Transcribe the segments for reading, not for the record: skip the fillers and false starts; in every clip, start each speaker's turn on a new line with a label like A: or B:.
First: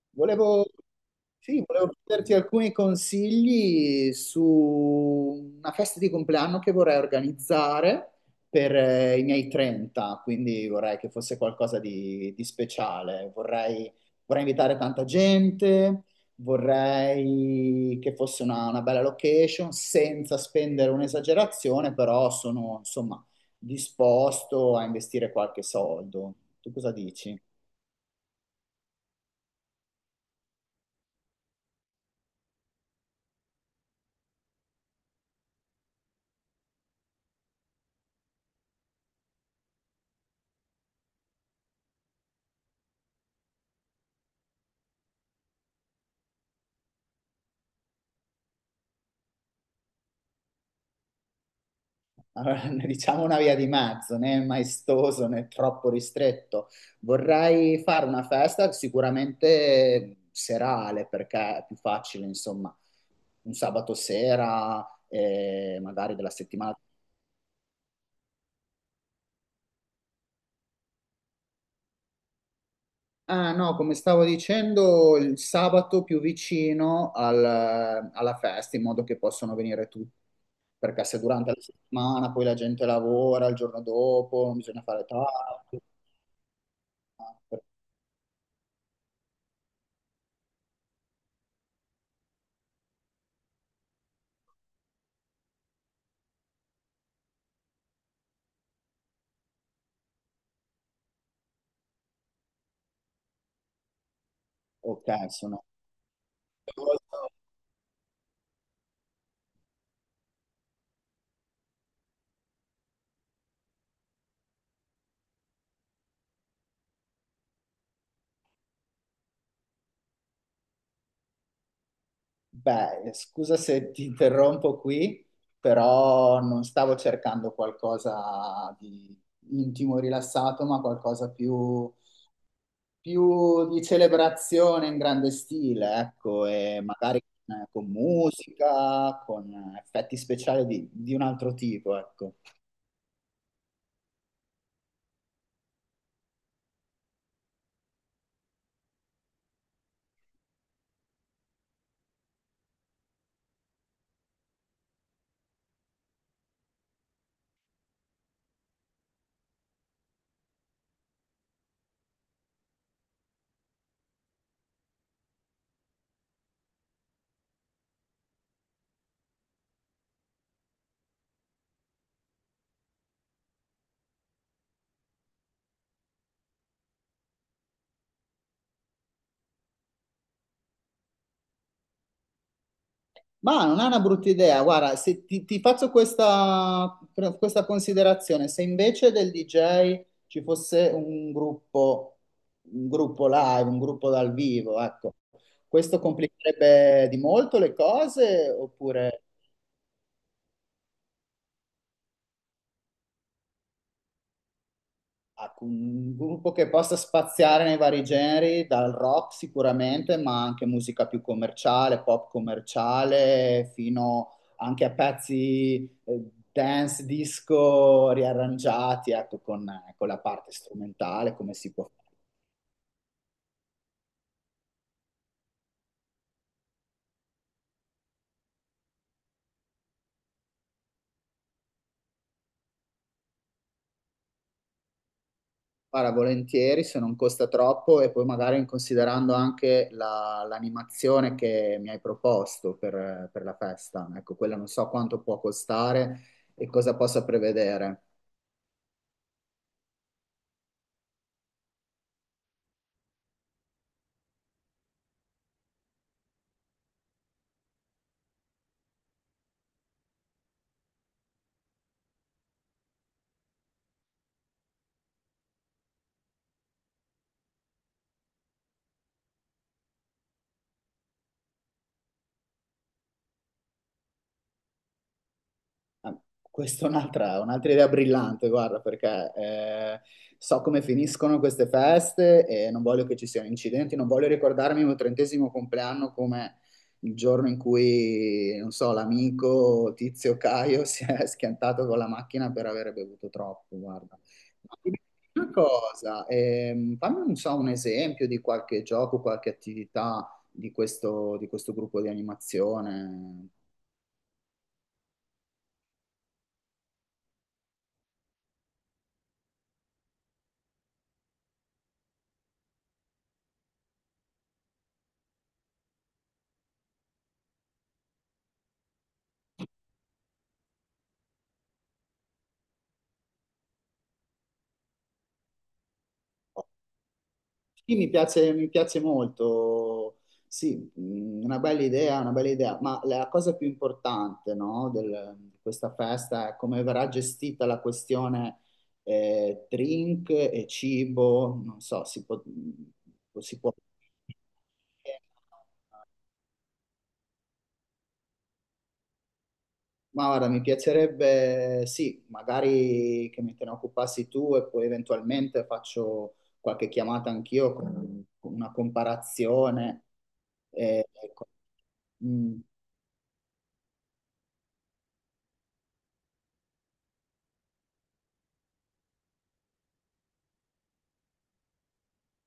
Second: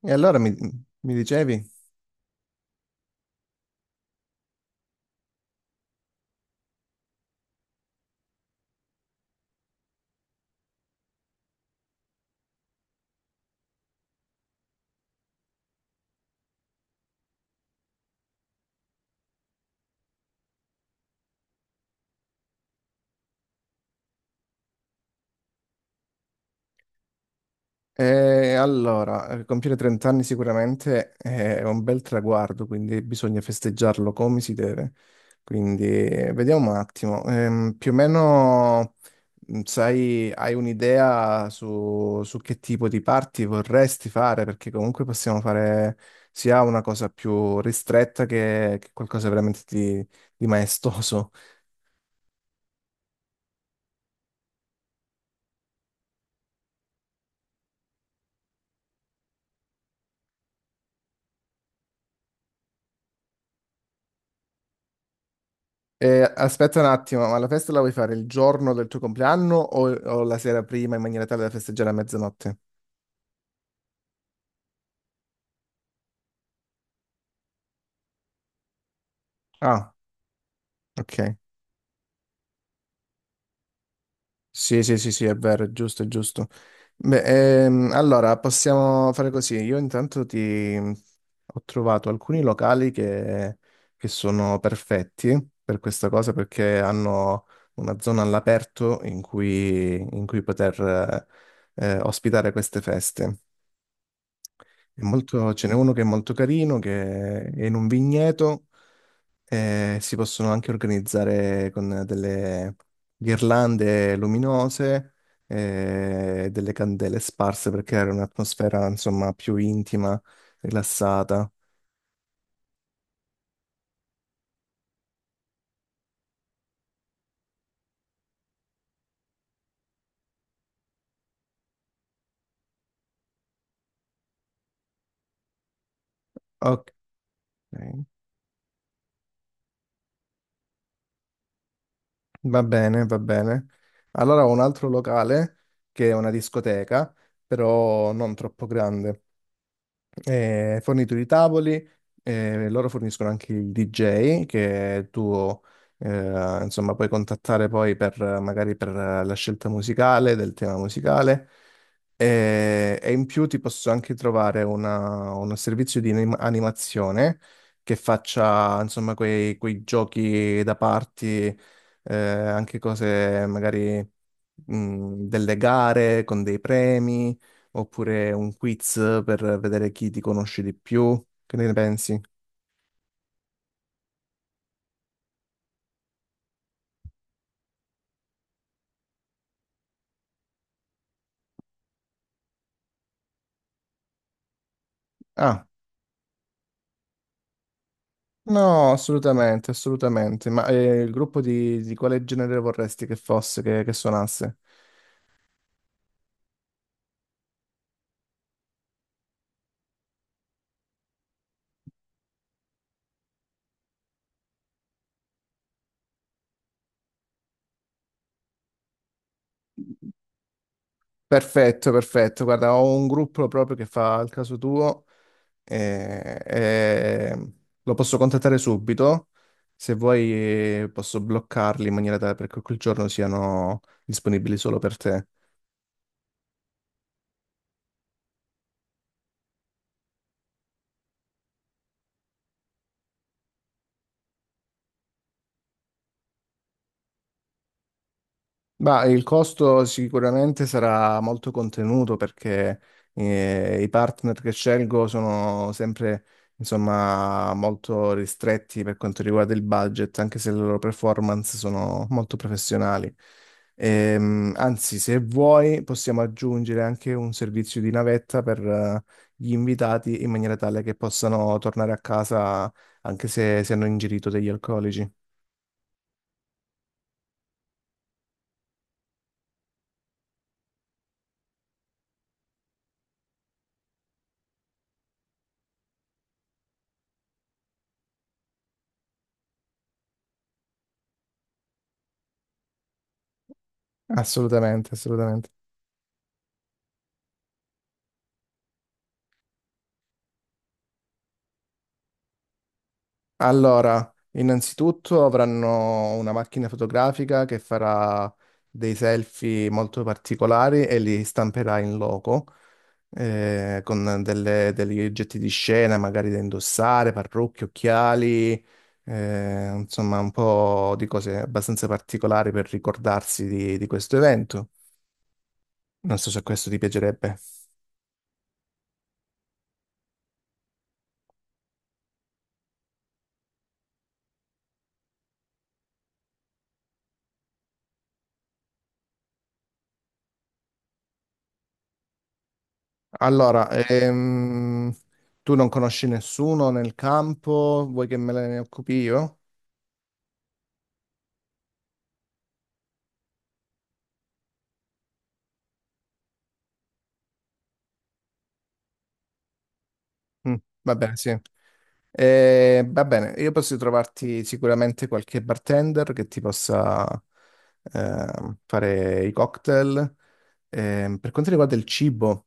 A: E allora mi,
B: Volevo,
A: mi
B: sì,
A: dicevi?
B: volevo chiederti alcuni consigli su una festa di compleanno che vorrei organizzare per i miei 30, quindi vorrei che fosse qualcosa di speciale. Vorrei invitare tanta gente, vorrei che fosse una bella location senza spendere un'esagerazione, però sono insomma disposto a investire qualche soldo. Tu cosa dici?
A: E allora, compiere 30 anni sicuramente è un bel traguardo, quindi bisogna festeggiarlo come si deve. Quindi vediamo un attimo, più o meno sai, hai un'idea su che tipo di party vorresti fare? Perché comunque possiamo fare sia una cosa più ristretta che qualcosa veramente di maestoso.
B: Allora, ne diciamo una via di mezzo, né maestoso né troppo ristretto. Vorrei fare una festa sicuramente serale perché è più facile, insomma, un sabato sera, magari della settimana.
A: Aspetta un attimo, ma la festa la vuoi fare il giorno del tuo compleanno o la sera prima in maniera tale da festeggiare a mezzanotte?
B: Ah, no, come stavo dicendo, il sabato più vicino alla festa, in modo che possano venire
A: Ah,
B: tutti, perché se
A: ok.
B: durante la settimana poi la gente lavora, il giorno dopo
A: Sì,
B: bisogna
A: sì,
B: fare
A: sì, sì, è vero, è
B: tardi.
A: giusto, è giusto. Beh, allora possiamo fare così. Io intanto ti ho trovato alcuni locali che sono perfetti per questa cosa perché hanno una zona all'aperto in cui poter ospitare queste feste.
B: Ok, sono.
A: Ce n'è uno che è molto carino, che è in un vigneto e si possono anche organizzare con delle ghirlande luminose e delle candele sparse per creare un'atmosfera, insomma, più intima, rilassata.
B: Beh, scusa se ti interrompo qui, però non stavo cercando qualcosa di intimo e rilassato, ma qualcosa più di celebrazione in grande stile, ecco, e
A: Ok,
B: magari con musica, con effetti speciali di un altro tipo, ecco.
A: va bene, va bene. Allora ho un altro locale che è una discoteca, però non troppo grande. Fornitori di tavoli, loro forniscono anche il DJ che tu insomma puoi contattare poi per magari per la scelta musicale, del tema musicale e in più ti posso anche trovare uno servizio di animazione che faccia insomma quei giochi da party, anche cose magari delle gare con dei premi. Oppure un quiz per vedere chi ti conosce di più? Che ne pensi?
B: Ma non è una brutta idea, guarda, se ti faccio questa considerazione, se invece del DJ ci fosse un gruppo live, un gruppo dal vivo, ecco,
A: Ah,
B: questo complicherebbe di molto le cose
A: no,
B: oppure...
A: assolutamente, assolutamente. Ma il gruppo di quale genere vorresti che fosse, che suonasse?
B: Ah, con un gruppo che possa spaziare nei vari generi, dal rock sicuramente, ma anche musica più commerciale, pop commerciale, fino anche a pezzi dance, disco riarrangiati, ecco, con la parte strumentale, come si
A: Perfetto,
B: può
A: perfetto. Guarda, ho un gruppo proprio che fa il caso tuo, eh, eh, lo posso contattare subito. Se vuoi posso bloccarli in maniera tale perché quel giorno siano disponibili solo per te.
B: fare volentieri se non costa troppo e poi magari considerando anche l'animazione che mi hai proposto per la festa. Ecco, quella non so quanto può costare e cosa possa prevedere.
A: Ma il costo sicuramente sarà molto contenuto perché i partner che scelgo sono insomma, molto ristretti per quanto riguarda il budget, anche se le loro performance sono molto professionali. Anzi, se vuoi, possiamo aggiungere anche un servizio di navetta per gli invitati in maniera tale che possano tornare a casa anche se hanno ingerito degli alcolici.
B: Ah, questa è un'altra idea brillante, guarda, perché so come finiscono queste feste e non voglio che ci siano incidenti, non voglio ricordarmi il mio trentesimo compleanno come il giorno in cui, non so, l'amico Tizio Caio si è schiantato con la macchina per aver bevuto troppo, guarda. Ma
A: Assolutamente,
B: dimmi
A: assolutamente.
B: una cosa, fammi non so, un esempio di qualche gioco, qualche attività di di questo gruppo di animazione.
A: Allora, innanzitutto avranno una macchina fotografica che farà dei selfie molto particolari e li stamperà in loco, con degli oggetti di scena, magari da indossare, parrucche, occhiali, insomma un po' di cose abbastanza particolari per ricordarsi di questo evento. Non so se questo ti piacerebbe.
B: Sì, mi piace molto, sì, una bella idea, ma la cosa più importante, no, di questa festa è come verrà gestita la questione drink e cibo, non so, si può, mm, si
A: Allora,
B: può. Eh,
A: tu non conosci nessuno nel campo, vuoi che me ne occupi io?
B: Ma guarda, mi piacerebbe, sì, magari che me te ne occupassi tu e poi eventualmente faccio qualche chiamata anch'io con una comparazione.
A: Mm, va
B: Eh,
A: bene, sì.
B: ecco. Mm.
A: Va bene, io posso trovarti sicuramente qualche bartender che ti possa fare i cocktail. Per quanto riguarda il cibo,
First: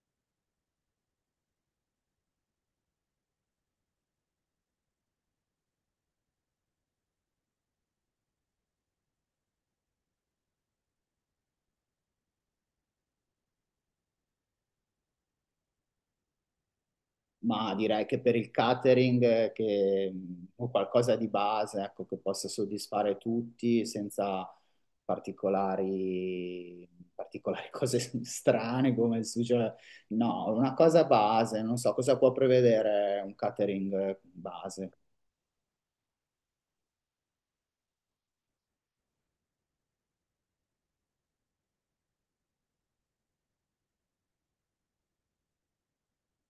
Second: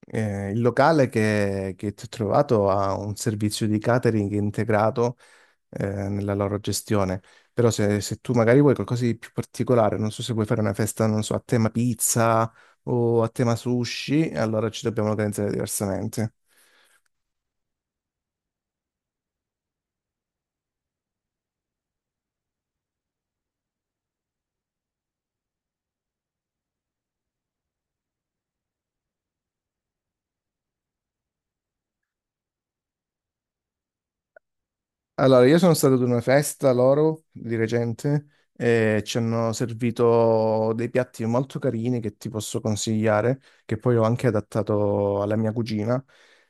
A: il locale che ti ho trovato ha un servizio di catering integrato nella loro gestione. Però se tu magari vuoi qualcosa di più particolare, non so se vuoi fare una festa, non so, a tema pizza o a tema sushi, allora ci dobbiamo organizzare diversamente.
B: Ma direi che per il catering che, o qualcosa di base, ecco, che possa soddisfare tutti senza particolari, particolari cose strane come il sugo. No, una cosa base, non so cosa può prevedere un catering base.
A: Allora, io sono stato ad una festa loro di recente e ci hanno servito dei piatti molto carini che ti posso consigliare, che poi ho anche adattato alla mia cugina.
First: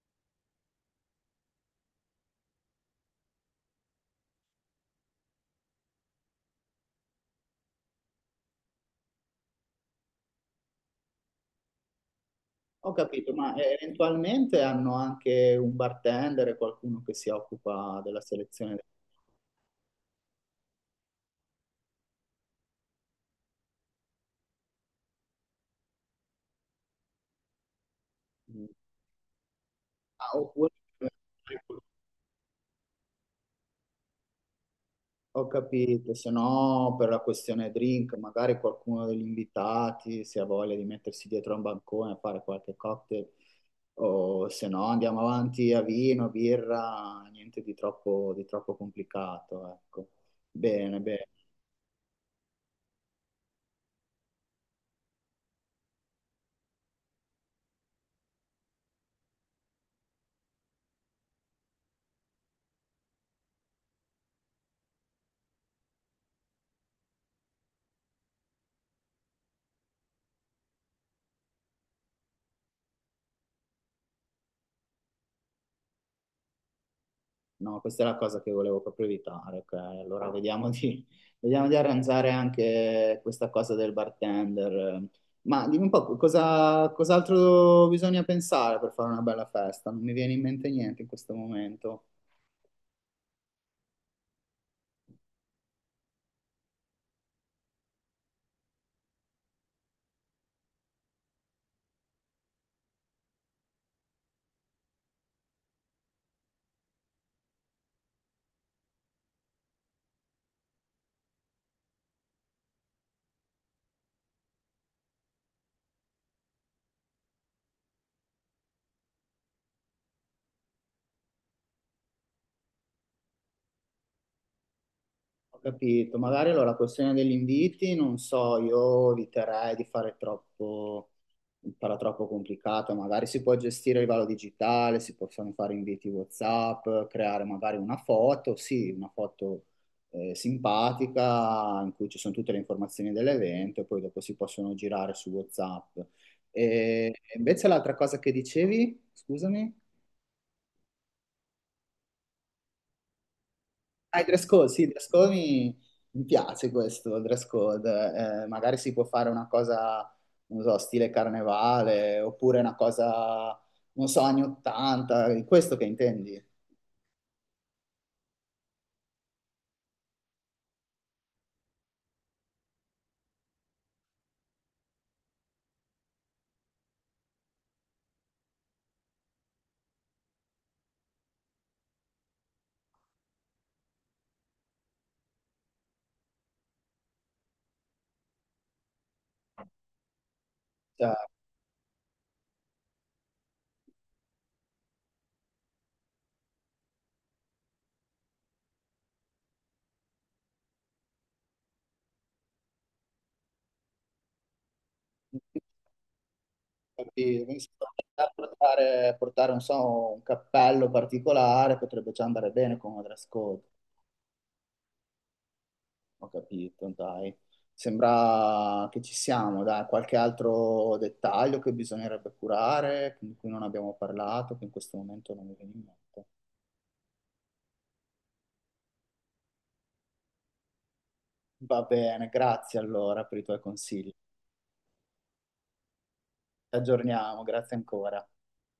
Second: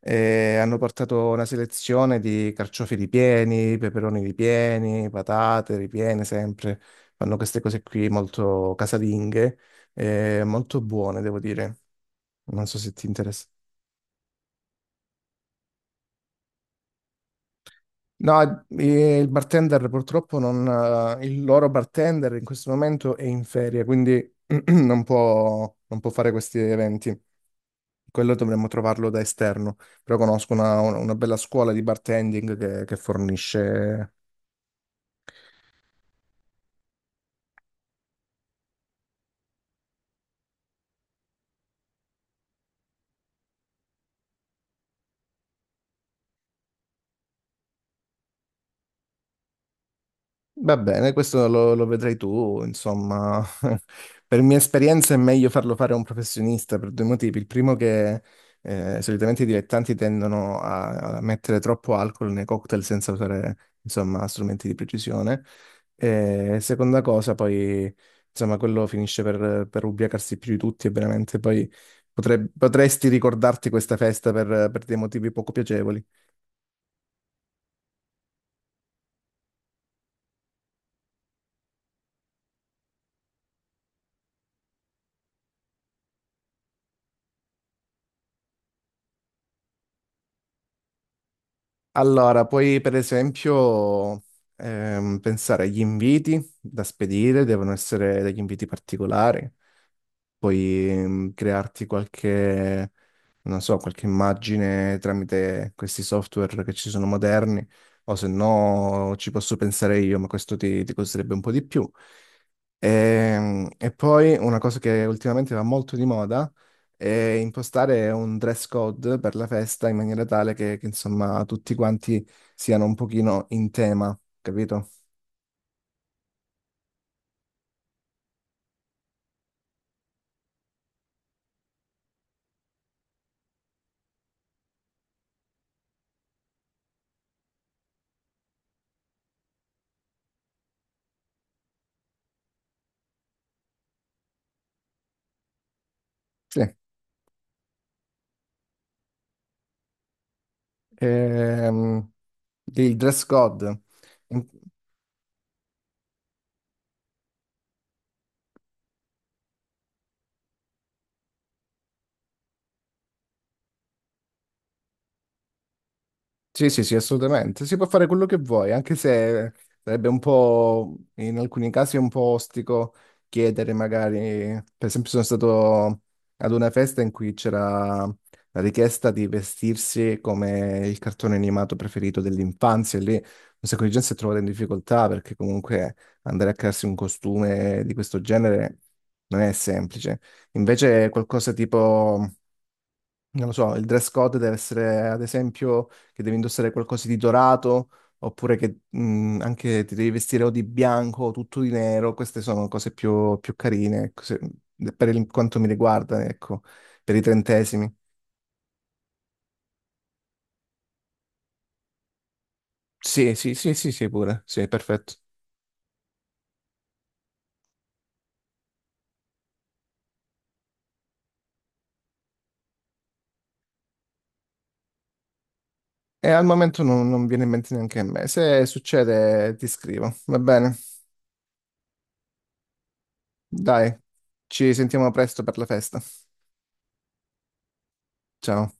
A: E hanno portato una selezione di carciofi ripieni, peperoni ripieni, patate ripiene sempre. Fanno queste cose qui molto casalinghe e molto buone, devo dire. Non so se
B: Ho
A: ti
B: capito,
A: interessa.
B: ma eventualmente hanno anche un bartender e qualcuno che si occupa della
A: No,
B: selezione.
A: il bartender purtroppo non, il loro bartender in questo momento è in ferie, quindi non non può fare questi eventi. Quello dovremmo trovarlo da esterno, però
B: Ah,
A: conosco
B: oppure
A: una bella scuola di bartending che fornisce.
B: ho capito, se no per la questione drink, magari qualcuno degli invitati se ha voglia di mettersi dietro a un bancone a fare qualche cocktail, o se no andiamo avanti a vino, birra, niente di troppo, di troppo complicato, ecco.
A: Va
B: Bene,
A: bene,
B: bene.
A: questo lo vedrai tu, insomma, per mia esperienza è meglio farlo fare a un professionista per due motivi. Il primo che solitamente i dilettanti tendono a mettere troppo alcol nei cocktail senza usare, insomma, strumenti di precisione. E seconda cosa, poi, insomma, quello finisce per ubriacarsi più di tutti e veramente poi potresti ricordarti questa festa per dei motivi poco piacevoli.
B: No, questa è la cosa che volevo proprio evitare. Ok? Allora vediamo di arrangiare anche questa cosa del bartender. Ma dimmi un po' cosa, cos'altro bisogna pensare per fare una bella festa? Non mi viene in mente niente in questo momento.
A: Allora, puoi per esempio pensare agli inviti da spedire, devono essere degli inviti particolari, puoi crearti qualche, non so, qualche immagine tramite questi software che ci sono moderni, o se no ci posso pensare io, ma questo ti costerebbe un po' di più. E poi una cosa che ultimamente va molto di moda è impostare un dress code per la festa in maniera tale insomma tutti quanti siano un pochino in tema, capito?
B: Ho capito, magari allora la questione degli inviti, non so, io eviterei di fare troppo, di farla troppo complicato, magari si può gestire a livello digitale, si possono fare inviti WhatsApp, creare magari una foto, sì, una foto simpatica in cui ci sono tutte le informazioni dell'evento e poi dopo si possono girare su WhatsApp.
A: Sì.
B: E invece l'altra cosa che dicevi, scusami?
A: Ehm, il dress code.
B: Ah, il dress code, sì, il dress code mi piace questo il dress code. Magari si può fare una cosa, non so, stile carnevale, oppure una cosa, non so, anni 80, è questo che intendi?
A: Sì, sì, sì, assolutamente. Si può fare quello che vuoi, anche se sarebbe un po', in alcuni casi, un po' ostico chiedere magari, per esempio sono stato ad una festa in cui c'era la richiesta di vestirsi come il cartone animato preferito dell'infanzia, e lì un sacco di gente si è trovata in difficoltà perché comunque andare a crearsi un costume di questo genere non è semplice. Invece
B: Cioè,
A: qualcosa tipo... Non lo so, il dress code deve essere, ad esempio, che devi indossare qualcosa di dorato, oppure che anche ti devi vestire o di bianco o tutto di nero. Queste sono cose più carine, ecco, per quanto mi riguarda, ecco, per i
B: quindi se
A: trentesimi.
B: potete portare, non so, un cappello particolare potrebbe già andare bene con un dress
A: Sì, sì,
B: code.
A: sì, sì, sì, pure, sì, perfetto.
B: Ho capito, dai. Sembra che ci siamo, dai, qualche altro dettaglio che bisognerebbe curare, di cui non abbiamo parlato, che in questo momento non mi viene in mente.
A: E al momento non viene in mente neanche a me. Se succede, ti scrivo, va bene?
B: Va bene, grazie allora per i tuoi
A: Dai,
B: consigli.
A: ci sentiamo presto per la festa.
B: Ci aggiorniamo, grazie ancora.
A: Ciao.